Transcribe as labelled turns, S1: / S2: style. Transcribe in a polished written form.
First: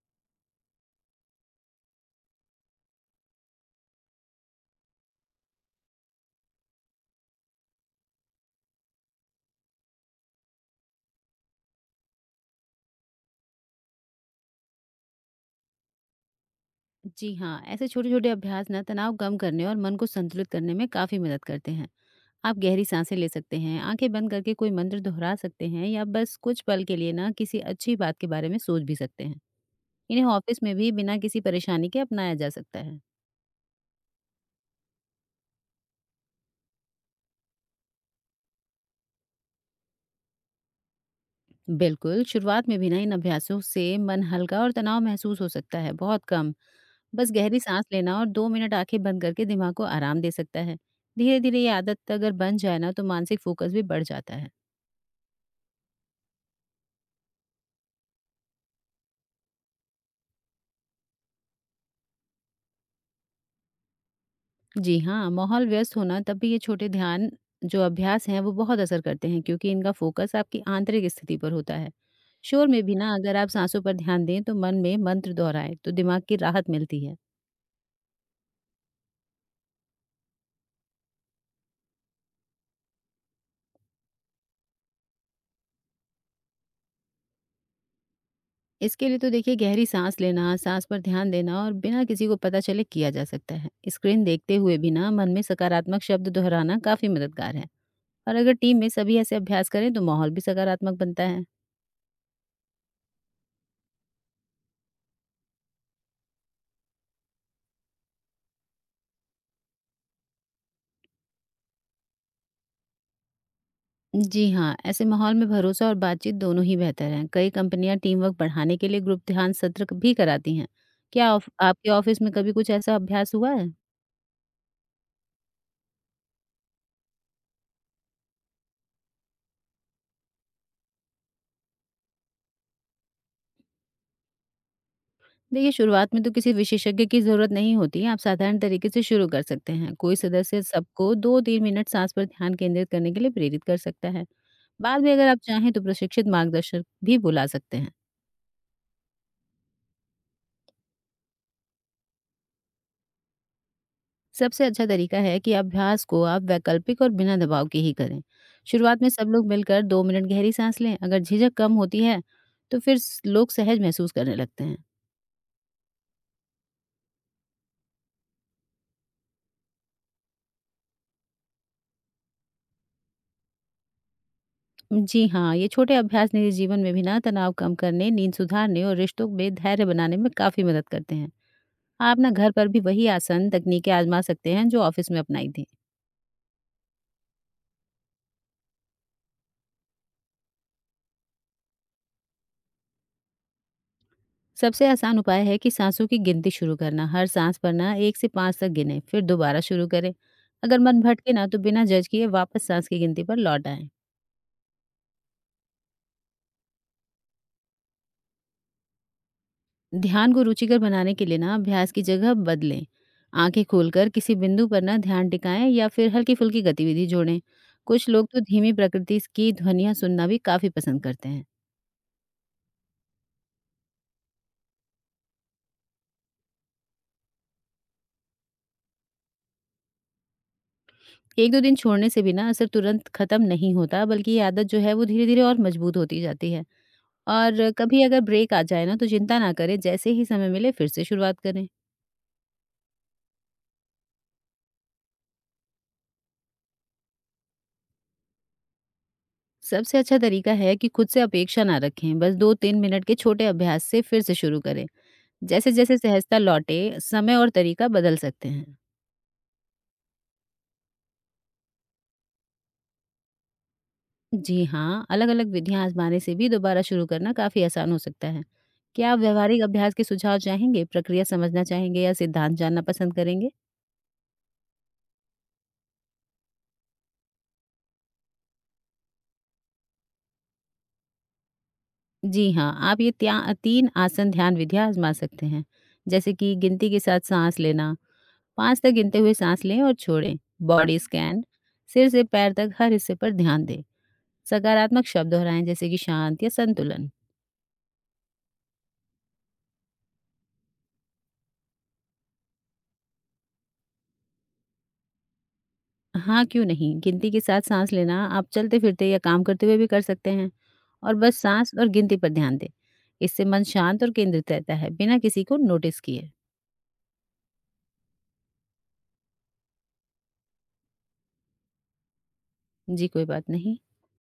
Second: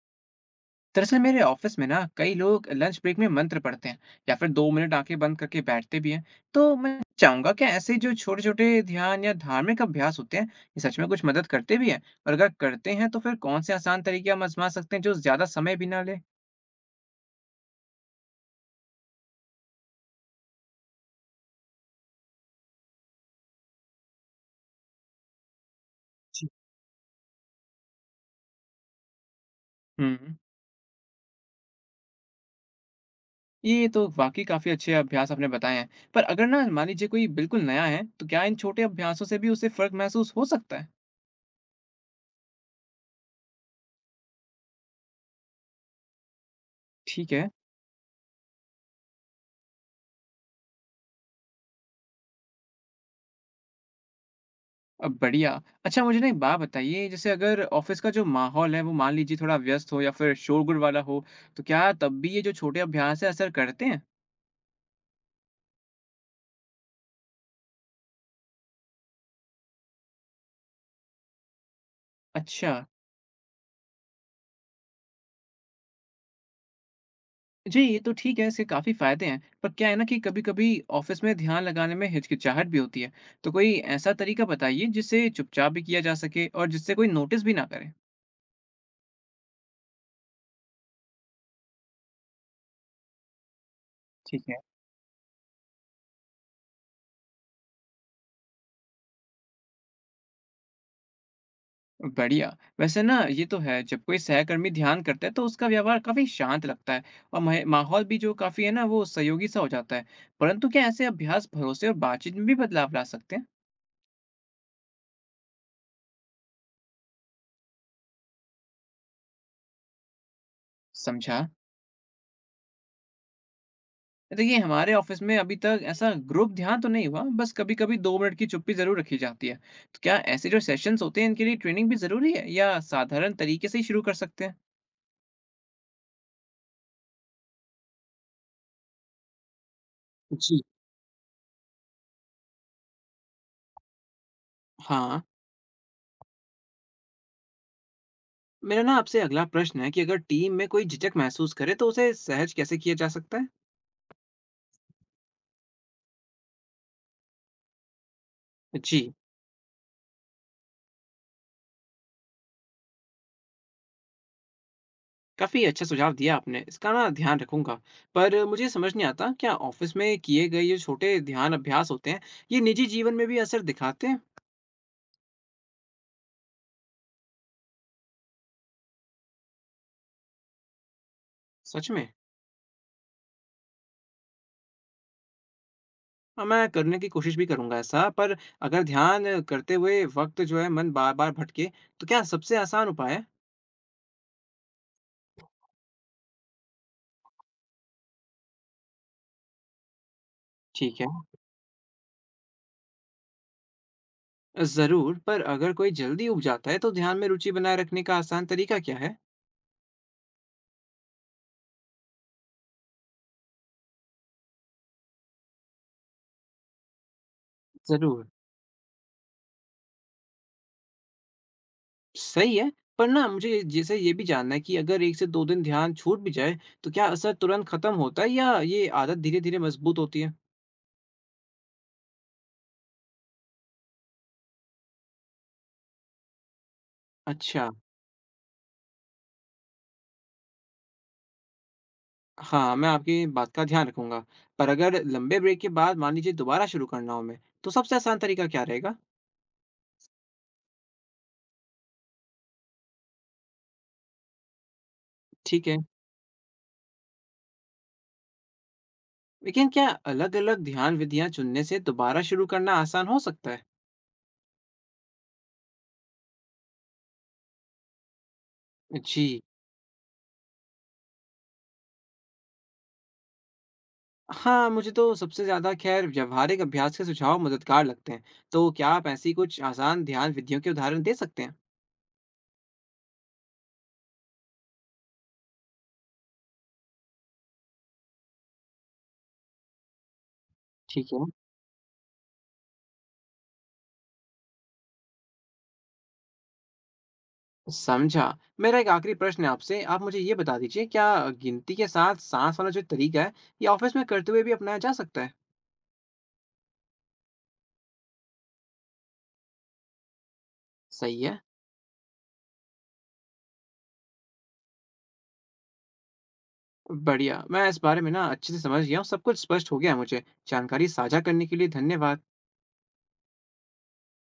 S1: दरअसल मेरे ऑफिस में ना कई लोग लंच ब्रेक में मंत्र पढ़ते हैं या फिर 2 मिनट आंखें बंद करके बैठते भी हैं। तो मैं चाहूंगा कि ऐसे जो छोटे छोटे ध्यान या धार्मिक अभ्यास होते हैं ये सच में कुछ मदद करते भी हैं, और अगर करते हैं तो फिर कौन से आसान तरीके हम आजमा सकते हैं जो ज्यादा समय भी ना ले।
S2: जी हाँ, ऐसे छोटे-छोटे अभ्यास ना तनाव कम करने और मन को संतुलित करने में काफ़ी मदद करते हैं। आप गहरी सांसें ले सकते हैं, आंखें बंद करके कोई मंत्र दोहरा सकते हैं या बस
S1: जी।
S2: कुछ पल के लिए ना किसी अच्छी बात के बारे में सोच भी सकते हैं। इन्हें
S1: हम्म।
S2: ऑफिस में भी बिना किसी परेशानी के अपनाया जा सकता है।
S1: ये तो वाकई काफी अच्छे अभ्यास आपने बताए हैं। पर अगर ना मान लीजिए कोई बिल्कुल नया है तो क्या इन छोटे अभ्यासों से भी उसे फर्क महसूस हो सकता है?
S2: बिल्कुल, शुरुआत में भी ना इन अभ्यासों से मन हल्का और तनाव महसूस हो सकता है, बहुत कम।
S1: ठीक
S2: बस
S1: है।
S2: गहरी सांस लेना और 2 मिनट आंखें बंद करके दिमाग को आराम दे सकता है। धीरे-धीरे ये आदत अगर बन जाए ना तो मानसिक फोकस भी बढ़ जाता है।
S1: बढ़िया। अच्छा, मुझे ना एक बात बताइए, जैसे अगर ऑफ़िस का जो माहौल है वो मान लीजिए थोड़ा व्यस्त हो या फिर शोरगुल वाला हो, तो क्या तब भी ये जो छोटे अभ्यास हैं असर करते हैं?
S2: जी हाँ, माहौल व्यस्त होना तब भी ये छोटे ध्यान जो अभ्यास हैं वो बहुत असर करते हैं, क्योंकि इनका फोकस आपकी आंतरिक स्थिति पर होता है। शोर
S1: अच्छा।
S2: में भी ना अगर आप सांसों पर ध्यान दें तो मन में मंत्र दोहराएं तो दिमाग की राहत मिलती है।
S1: जी, ये तो ठीक है, इसके काफ़ी फ़ायदे हैं, पर क्या है ना कि कभी-कभी ऑफ़िस में ध्यान लगाने में हिचकिचाहट भी होती है। तो कोई ऐसा तरीका बताइए जिससे चुपचाप भी किया जा सके और जिससे कोई नोटिस भी ना करे?
S2: इसके लिए तो देखिए, गहरी सांस लेना, सांस पर ध्यान देना और बिना किसी को पता चले किया जा सकता है। स्क्रीन
S1: ठीक है।
S2: देखते हुए भी ना मन में सकारात्मक शब्द दोहराना काफी मददगार है। और अगर टीम में सभी ऐसे अभ्यास करें तो माहौल भी सकारात्मक बनता है।
S1: बढ़िया। वैसे ना ये तो है, जब कोई सहकर्मी ध्यान करता है तो उसका व्यवहार काफ़ी शांत लगता है, और मह माहौल भी जो काफ़ी है ना वो सहयोगी सा हो जाता है। परंतु क्या ऐसे अभ्यास भरोसे और बातचीत में भी बदलाव ला सकते हैं?
S2: जी हाँ, ऐसे माहौल में भरोसा और बातचीत दोनों ही बेहतर हैं। कई कंपनियां टीम वर्क बढ़ाने के लिए ग्रुप ध्यान सत्र भी कराती हैं। क्या
S1: समझा।
S2: आपके ऑफिस में कभी कुछ ऐसा अभ्यास हुआ है?
S1: देखिए, हमारे ऑफिस में अभी तक ऐसा ग्रुप ध्यान तो नहीं हुआ, बस कभी-कभी 2 मिनट की चुप्पी ज़रूर रखी जाती है। तो क्या ऐसे जो सेशंस होते हैं इनके लिए ट्रेनिंग भी ज़रूरी है या साधारण तरीके से ही शुरू कर सकते हैं?
S2: देखिए, शुरुआत में तो किसी विशेषज्ञ की जरूरत नहीं होती है। आप साधारण तरीके से शुरू कर सकते हैं। कोई
S1: जी
S2: सदस्य सबको दो तीन मिनट सांस पर ध्यान केंद्रित करने के लिए प्रेरित कर सकता है। बाद में
S1: हाँ।
S2: अगर आप चाहें तो प्रशिक्षित मार्गदर्शक भी बुला सकते हैं।
S1: मेरा ना आपसे अगला प्रश्न है कि अगर टीम में कोई झिझक महसूस करे तो उसे सहज कैसे किया जा सकता है?
S2: सबसे अच्छा तरीका है कि अभ्यास को आप वैकल्पिक और बिना दबाव के ही करें।
S1: जी।
S2: शुरुआत में सब लोग मिलकर दो मिनट गहरी सांस लें। अगर झिझक कम होती है, तो फिर लोग सहज महसूस करने लगते हैं।
S1: काफ़ी अच्छा सुझाव दिया आपने, इसका ना ध्यान रखूँगा। पर मुझे समझ नहीं आता, क्या ऑफ़िस में किए गए ये छोटे ध्यान अभ्यास होते हैं, ये निजी जीवन में भी असर दिखाते हैं?
S2: जी हाँ, ये छोटे अभ्यास निजी जीवन में भी ना तनाव कम करने, नींद सुधारने और रिश्तों में धैर्य बनाने में काफी मदद करते हैं।
S1: सच में?
S2: आप ना घर पर भी वही आसन तकनीकें आजमा सकते हैं जो ऑफिस में अपनाई थी।
S1: हाँ, मैं करने की कोशिश भी करूँगा ऐसा, पर अगर ध्यान करते हुए वक़्त जो है मन बार-बार भटके, तो क्या सबसे आसान उपाय है?
S2: सबसे आसान उपाय है कि सांसों की गिनती शुरू करना, हर सांस पर ना एक से पाँच तक गिने, फिर दोबारा शुरू करें। अगर
S1: ठीक
S2: मन
S1: है।
S2: भटके ना तो बिना जज किए वापस सांस की गिनती पर लौट आए।
S1: ज़रूर, पर अगर कोई जल्दी ऊब जाता है तो ध्यान में रुचि बनाए रखने का आसान तरीका क्या है?
S2: ध्यान को रुचिकर बनाने के लिए ना अभ्यास की जगह बदलें, आंखें खोलकर किसी बिंदु पर ना ध्यान टिकाएं या फिर हल्की फुल्की गतिविधि जोड़ें। कुछ
S1: ज़रूर।
S2: लोग तो धीमी प्रकृति की ध्वनियां सुनना भी काफी पसंद करते हैं।
S1: सही है, पर ना मुझे जैसे ये भी जानना है कि अगर 1 से 2 दिन ध्यान छूट भी जाए, तो क्या असर तुरंत खत्म होता है या ये आदत धीरे-धीरे मजबूत होती है?
S2: एक दो दिन छोड़ने से भी ना असर तुरंत खत्म नहीं होता, बल्कि ये आदत जो है वो धीरे धीरे और मजबूत होती जाती है।
S1: अच्छा।
S2: और कभी अगर ब्रेक आ जाए ना तो चिंता ना करें, जैसे ही समय मिले फिर से शुरुआत करें।
S1: हाँ, मैं आपकी बात का ध्यान रखूंगा। पर अगर लंबे ब्रेक के बाद मान लीजिए दोबारा शुरू करना हो मैं, तो सबसे आसान तरीका क्या रहेगा?
S2: सबसे अच्छा तरीका है कि खुद से अपेक्षा ना रखें, बस 2-3 मिनट के छोटे अभ्यास से फिर से शुरू करें।
S1: ठीक है,
S2: जैसे-जैसे सहजता लौटे, समय और तरीका बदल सकते हैं।
S1: लेकिन क्या अलग-अलग ध्यान विधियां चुनने से दोबारा शुरू करना आसान हो सकता है?
S2: जी हाँ, अलग-अलग विधियाँ आजमाने से भी दोबारा शुरू करना काफ़ी आसान हो सकता है। क्या आप
S1: जी।
S2: व्यावहारिक अभ्यास के सुझाव चाहेंगे, प्रक्रिया समझना चाहेंगे या सिद्धांत जानना पसंद करेंगे?
S1: हाँ, मुझे तो सबसे ज़्यादा खैर व्यावहारिक अभ्यास के सुझाव मददगार लगते हैं। तो क्या आप ऐसी कुछ आसान ध्यान विधियों के उदाहरण दे सकते हैं?
S2: जी हाँ, आप ये त्या 3 आसन ध्यान विधियाँ आजमा सकते हैं, जैसे कि गिनती के साथ साँस लेना, पाँच तक गिनते हुए सांस लें और छोड़ें। बॉडी
S1: ठीक है।
S2: स्कैन, सिर से पैर तक हर हिस्से पर ध्यान दें। सकारात्मक शब्द दोहराएं, जैसे कि शांत या संतुलन।
S1: समझा। मेरा एक आखिरी प्रश्न है आपसे, आप मुझे ये बता दीजिए, क्या गिनती के साथ साँस वाला जो तरीका है, ये ऑफ़िस में करते हुए भी अपनाया जा सकता है?
S2: हाँ, क्यों नहीं, गिनती के साथ सांस लेना आप चलते फिरते या काम करते हुए भी कर सकते हैं। और
S1: सही
S2: बस
S1: है।
S2: सांस और गिनती पर ध्यान दें, इससे मन शांत और केंद्रित रहता है, बिना किसी को नोटिस किए।
S1: बढ़िया। मैं इस बारे में ना अच्छे से समझ गया हूँ, सब कुछ स्पष्ट हो गया है मुझे। जानकारी साझा करने के लिए धन्यवाद।
S2: जी, कोई बात नहीं।